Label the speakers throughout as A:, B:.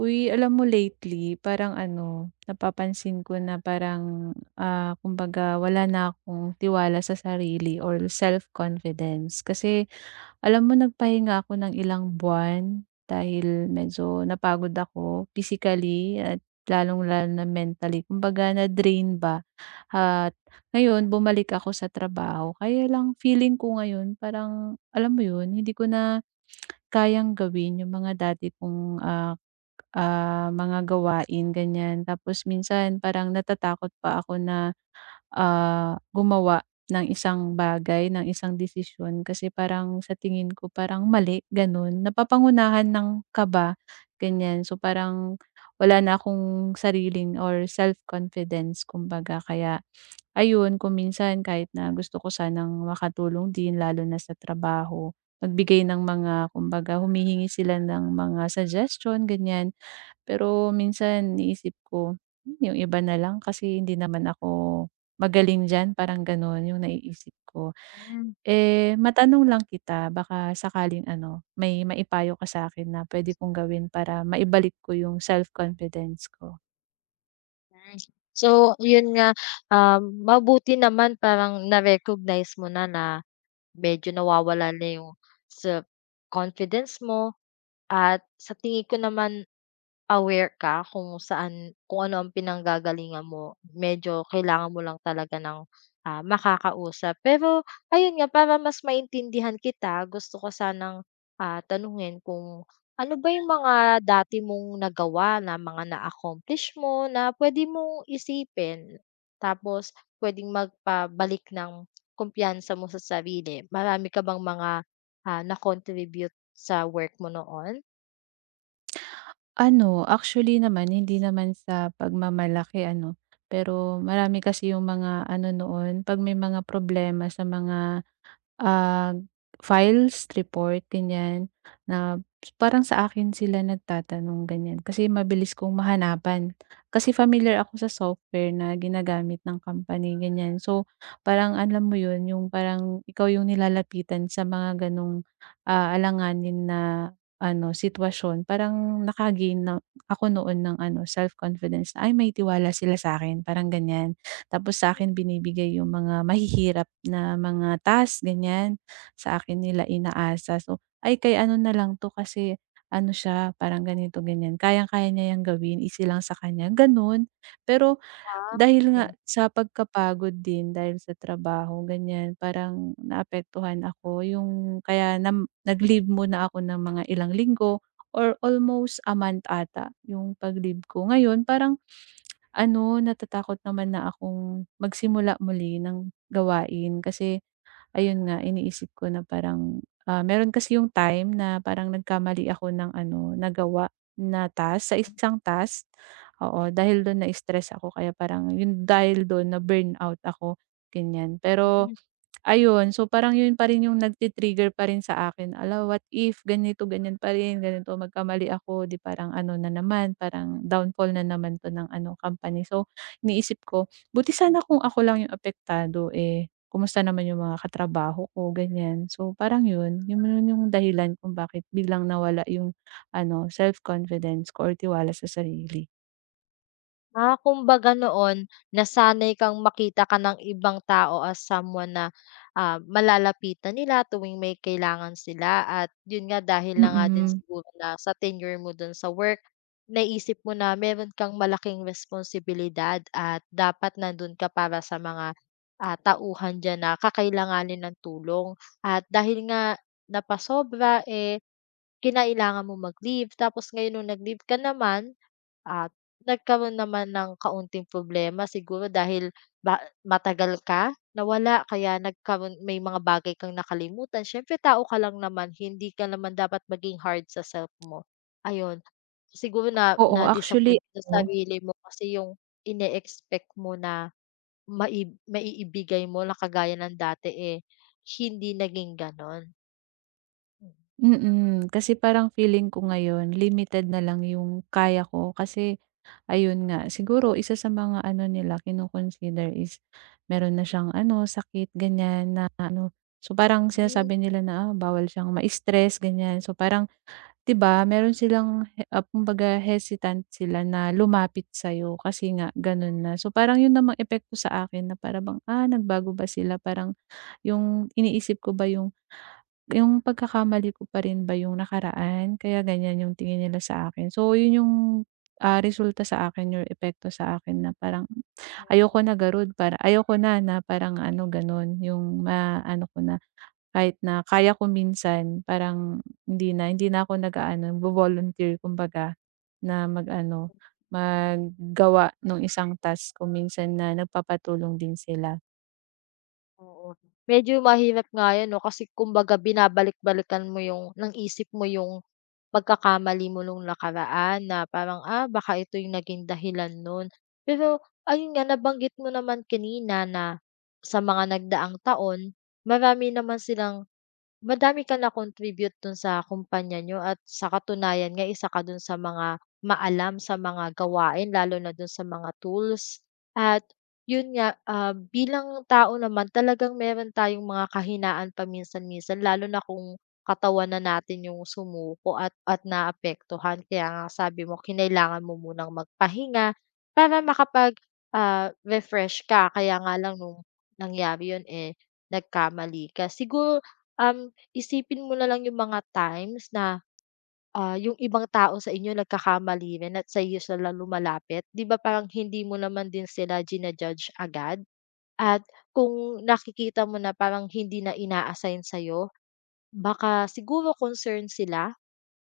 A: Uy, alam mo lately parang ano, napapansin ko na parang, kumbaga wala na akong tiwala sa sarili or self-confidence. Kasi alam mo nagpahinga ako ng ilang buwan dahil medyo napagod ako physically at lalong-lalo na mentally. Kumbaga na-drain ba at ngayon bumalik ako sa trabaho. Kaya lang feeling ko ngayon parang, alam mo yun, hindi ko na kayang gawin yung mga dati kong, mga gawain ganyan. Tapos minsan parang natatakot pa ako na, gumawa ng isang bagay, ng isang desisyon kasi parang sa tingin ko parang mali, gano'n. Napapangunahan ng kaba, ganyan. So parang wala na akong sariling or self-confidence kumbaga. Kaya ayun, kung minsan kahit na gusto ko sanang makatulong din lalo na sa trabaho, magbigay ng mga kumbaga humihingi sila ng mga suggestion, ganyan. Pero minsan iniisip ko, yung iba na lang kasi hindi naman ako magaling diyan, parang gano'n yung naiisip ko.
B: Mhm.
A: Eh, matanong lang kita baka sakaling ano, may maipayo ka sa'kin na puwede kong gawin para maibalik ko yung self-confidence ko.
B: So, yun nga, mabuti naman parang na-recognize mo na na medyo nawawala na yung sa confidence mo. At sa tingin ko naman, aware ka kung saan kung ano ang pinanggagalingan mo. Medyo kailangan mo lang talaga ng, makakausap. Pero ayun nga, para mas maintindihan kita, gusto ko sanang, tanungin kung ano ba yung mga dati mong nagawa na mga na-accomplish mo na puwede mong isipin, tapos puwedeng magpabalik ng kumpiyansa mo sa sarili. Marami ka bang mga, na-contribute sa work mo noon?
A: Ano, actually naman hindi naman sa pagmamalaki ano, pero marami kasi yung mga ano noon 'pag may mga problema sa mga Ah, files, report, ganyan na parang sa akin sila nagtatanong ganyan kasi mabilis kong mahanapan. Kasi familiar ako sa software na ginagamit ng company ganyan. So, parang alam mo 'yun, yung parang ikaw yung nilalapitan sa mga ganong, alanganin na ano sitwasyon. Parang naka na ako noon ng ano self-confidence, na, "Ay may tiwala sila sa akin parang ganyan. Tapos sa akin binibigay yung mga mahihirap na mga task ganyan, sa akin nila inaasa. So, "Ay kay ano na lang 'to kasi ano siya parang ganito ganyan, kayang-kaya niya yang gawin, easy lang sa kanya." Gano'n. Pero
B: Ah,
A: dahil nga
B: okay.
A: sa pagkapagod din dahil sa trabaho ganyan, parang naapektuhan ako yung kaya nag-leave muna ako ng mga ilang linggo or almost a month ata yung pag-leave ko. Ngayon parang ano, natatakot naman na akong magsimula muli ng gawain kasi ayun nga iniisip ko na parang, meron kasi yung time na parang nagkamali ako ng ano, nagawa na task sa isang task. Oo, dahil dun na-stress ako kaya parang yun dahil dun na-burnout ako, ganyan. Pero ayun, so parang yun pa rin yung nagti-trigger pa rin sa akin, "Hala, what if ganito, ganyan pa rin, ganito magkamali ako, 'di parang ano na naman, parang downfall na naman 'to ng ano, company." So, iniisip ko, buti sana kung ako lang yung apektado, eh, kumusta naman yung mga katrabaho ko, ganyan. So, parang yun, yun yung dahilan kung bakit biglang nawala yung ano, self-confidence ko or tiwala sa sarili.
B: Ah, kumbaga noon nasanay kang makita ka ng ibang tao as someone na, malalapitan nila tuwing may kailangan sila, at yun nga dahil na nga din
A: Mm,
B: siguro na sa tenure mo dun sa work, naisip mo na meron kang malaking responsibilidad at dapat nandun ka para sa mga, tauhan diyan na kakailanganin ng tulong. At dahil nga napasobra, eh, kinailangan mong mag-leave. Tapos ngayon nung nag-leave ka naman, at nagkaroon naman ng kaunting problema siguro dahil ba matagal ka nawala, kaya nagkaroon may mga bagay kang nakalimutan. Siyempre tao ka lang naman, hindi ka naman dapat maging hard sa self mo. Ayun, siguro na
A: oo, actually
B: na-disappoint ka sa
A: ano.
B: sarili mo kasi yung ine-expect mo na maiibigay mo na kagaya ng dati, eh, hindi naging gano'n.
A: Kasi parang feeling ko ngayon limited na lang yung kaya ko kasi ayun nga, siguro isa sa mga ano nila kino-consider is meron na siyang ano, sakit ganyan na ano. So, parang
B: Hmm.
A: sinasabi nila na, bawal siyang ma-stress ganyan. So, parang 'di ba meron silang kumbaga hesitant sila na lumapit sa'yo kasi nga gano'n na. So, parang yun namang epekto sa akin na parang bang, nagbago ba sila parang yung iniisip ko ba yung pagkakamali ko pa rin ba yung nakaraan kaya ganyan yung tingin nila sa akin. So yun yung, resulta sa akin yung epekto sa akin na parang ayoko na garud para ayoko na na parang ano ganun yung maano ko na kahit na kaya ko minsan parang hindi na ako nagvo-volunteer kumbaga na maggawa ng isang task kung minsan na nagpapatulong din sila.
B: Oo, medyo mahirap nga 'yan 'no, kasi kumbaga binabalik-balikan mo yung ng isip mo yung pagkakamali mo nung nakaraan na parang, ah, baka ito yung naging dahilan nun. Pero ayun nga, nabanggit mo naman kanina na sa mga nagdaang taon, marami naman silang— Madami ka na-contribute dun sa kumpanya niyo, at sa katunayan nga isa ka dun sa mga maalam sa mga gawain lalo na dun sa mga tools. At yun nga, ah, bilang tao naman talagang meron tayong mga kahinaan paminsan-minsan lalo na kung katawan na natin yung sumuko at naapektuhan. Kaya nga sabi mo kinailangan mo munang magpahinga para makapag-, refresh ka. Kaya nga lang nung nangyari yun, eh, nagkamali ka. Siguro, um isipin mo na lang yung mga times na, ah, yung ibang tao sa inyo nagkakamali rin at sa'yo sila lumalapit. 'Di ba parang hindi mo naman din sila jina-judge agad? At kung nakikita mo na parang hindi na ina-assign sa'yo, baka siguro concerned sila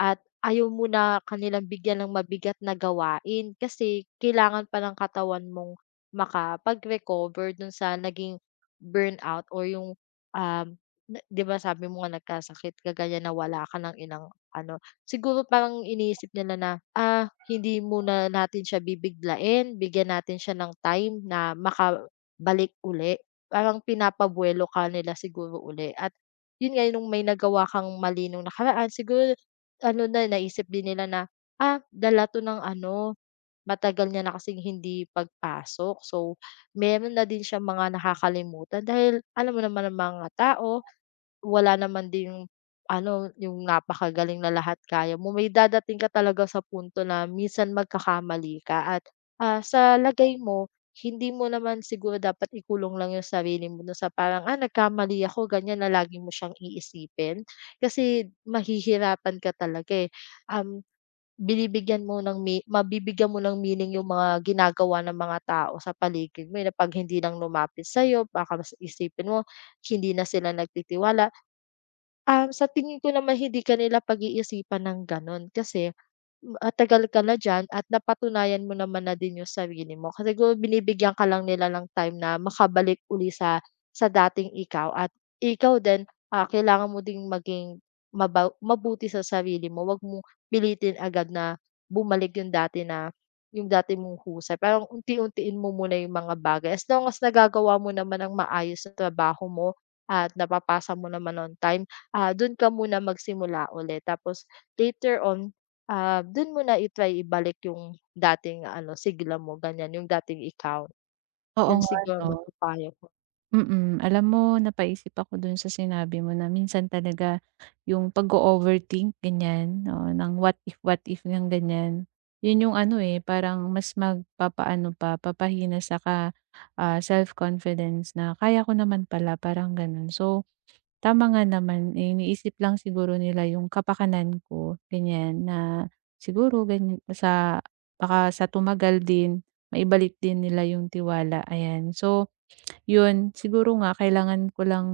B: at ayaw mo na kanilang bigyan ng mabigat na gawain kasi kailangan pa ng katawan mong makapag-recover dun sa naging burnout or yung, um, na 'di ba sabi mo nga nagkasakit ka ganyan na wala ka ng ilang ano, siguro parang iniisip nila na, ah, hindi muna natin siya bibiglain, bigyan natin siya ng time na makabalik uli. Parang pinapabuelo ka nila siguro uli, at yun nga nung may nagawa kang mali nung nakaraan siguro ano na naisip din nila na, ah, dala 'to ng ano, matagal niya na kasing hindi pagpasok, so meron na din siya mga nakakalimutan dahil alam mo naman ang mga tao wala naman din yung ano, yung napakagaling na lahat kaya mo. May dadating ka talaga sa punto na minsan magkakamali ka, at, ah, sa lagay mo, hindi mo naman siguro dapat ikulong lang yung sarili mo na sa parang, "Ah, nagkamali ako," ganyan na lagi mo siyang iisipin. Kasi mahihirapan ka talaga, eh. Um, binibigyan mo ng me mabibigyan mo ng meaning yung mga ginagawa ng mga tao sa paligid mo, eh, na 'pag hindi lang lumapit sa'yo baka mas isipin mo, hindi na sila nagtitiwala. Um, sa tingin ko naman hindi kanila pag-iisipan ng gano'n kasi, ah, tagal ka na diyan at napatunayan mo naman na din yung sarili mo. Kasi siguro binibigyan ka lang nila ng time na makabalik uli sa dating ikaw, at ikaw din, ah, kailangan mo ding maging mabuti sa sarili mo. Huwag mo pilitin agad na bumalik yung dati na yung dati mong husay. Parang unti-untiin mo muna yung mga bagay. As long as nagagawa mo naman ang maayos sa trabaho mo at napapasa mo naman on time, ah, dun ka muna magsimula ulit. Tapos later on, ah, dun mo na i-try ibalik yung dating ano, sigla mo ganyan, yung dating ikaw.
A: Oo
B: Yun
A: nga
B: siguro
A: 'no.
B: mapapayo ko.
A: Mm. Alam mo napaisip ako dun sa sinabi mo na minsan talaga yung pag overthink ganyan, oo, ng what if ng ganyan. Yun yung ano, eh, parang mas magpapaano pa, papahina saka, self-confidence na kaya ko naman pala parang ganun. So, tama nga naman, eh, iniisip lang siguro nila yung kapakanan ko ganyan na siguro ganyan sa baka sa tumagal din maibalik din nila yung tiwala, ayan. So yun, siguro nga kailangan ko lang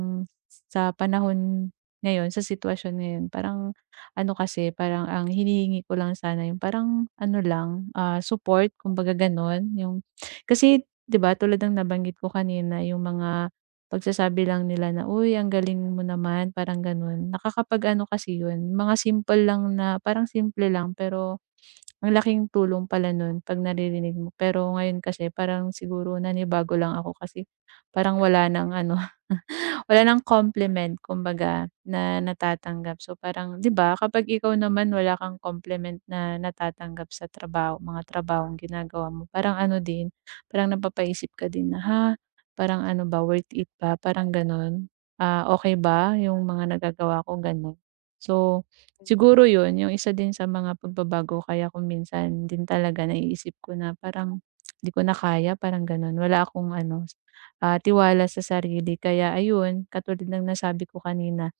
A: sa panahon ngayon, sa sitwasyon ngayon, parang ano kasi, parang ang hinihingi ko lang sana yung parang ano lang, support kumbaga gano'n. Yung kasi 'di ba tulad ng nabanggit ko kanina yung mga pagsasabi lang nila na, "Uy, ang galing mo naman." Parang gano'n. Nakakapag-ano kasi yun, mga simple lang na parang simple lang pero ang laking tulong pala nun 'pag naririnig mo. Pero ngayon kasi parang siguro nanibago lang ako kasi parang wala ng ano wala ng compliment kumbaga na natatanggap. So parang 'di ba kapag ikaw naman wala kang compliment na natatanggap sa trabaho mga trabahong ginagawa mo, parang ano din, parang napapaisip ka din na, "Ha, parang ano ba, worth it ba?" Parang gano'n. Ah, okay ba yung mga nagagawa ko, gano'n. So, siguro yun yung isa din sa mga pagbabago kaya kung minsan din talaga naiisip ko na parang, "Di ko na kaya." Parang gano'n. Wala akong ano tiwala sa sarili. Kaya ayun, katulad ng nasabi ko kanina,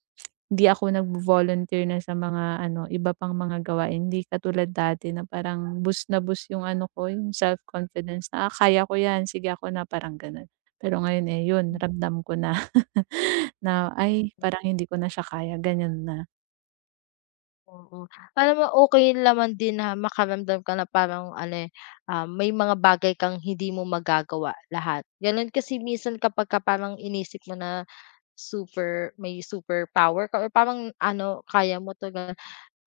A: hindi ako nagvo-volunteer na sa mga ano, iba pang mga gawain. Hindi katulad dati na parang boost na boost yung ano ko, yung self-confidence na, "Ah, kaya ko 'yan, sige ako na," parang gano'n. Pero ngayon, eh, yun ramdam ko na na,
B: Mm,
A: "Ay, parang hindi ko na siya kaya," ganyan na.
B: oo. Alam mo okay naman din na makaramdam ka na parang ano, eh, ah, may mga bagay kang hindi mo magagawa lahat. Ganun kasi minsan kapagka parang inisip mo na may superpower ka or parang ano, kaya mo 'to,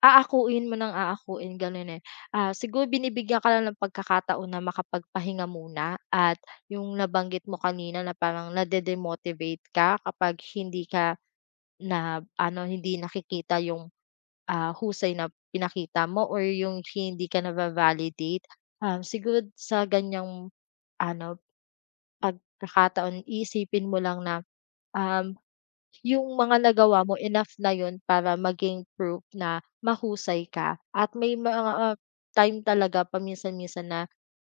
B: aakuin mo ng aakuin gano'n, eh. Ah, siguro binibigyan ka lang ng pagkakataon na makapagpahinga muna, at yung nabanggit mo kanina na parang nade-demotivate ka kapag hindi ka hindi nakikita yung, ah, husay na pinakita mo or yung hindi ka nava-validate. Um, siguro sa ganiyang ano, pagkakataon iisipin mo lang na, um yung mga nagawa mo enough na yun para maging proof na mahusay ka, at may mga, time talaga paminsan-minsan na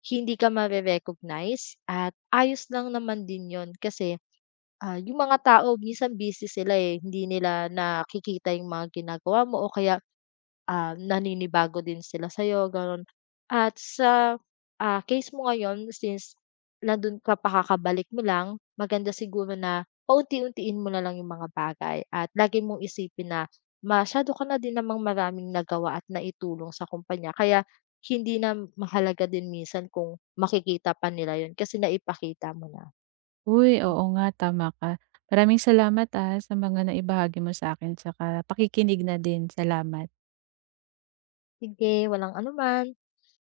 B: hindi ka mare-recognize, at ayos lang naman din yun kasi, ah, yung mga tao minsan busy sila, eh, hindi nila nakikita yung mga ginagawa mo, o kaya ah, naninibago din sila sa'yo gano'n. At sa, ah, case mo ngayon since nando'n ka pa kakabalik mo lang, maganda siguro na paunti-untiin mo na lang yung mga bagay, at lagi mong isipin na masyado ka na din namang maraming nagawa at naitulong sa kumpanya, kaya hindi na mahalaga din minsan kung makikita pa nila yun kasi naipakita mo na.
A: Uy, oo nga, tama ka. Maraming salamat, sa mga naibahagi mo sa'kin tsaka pakikinig na din. Salamat.
B: Sige, walang anuman.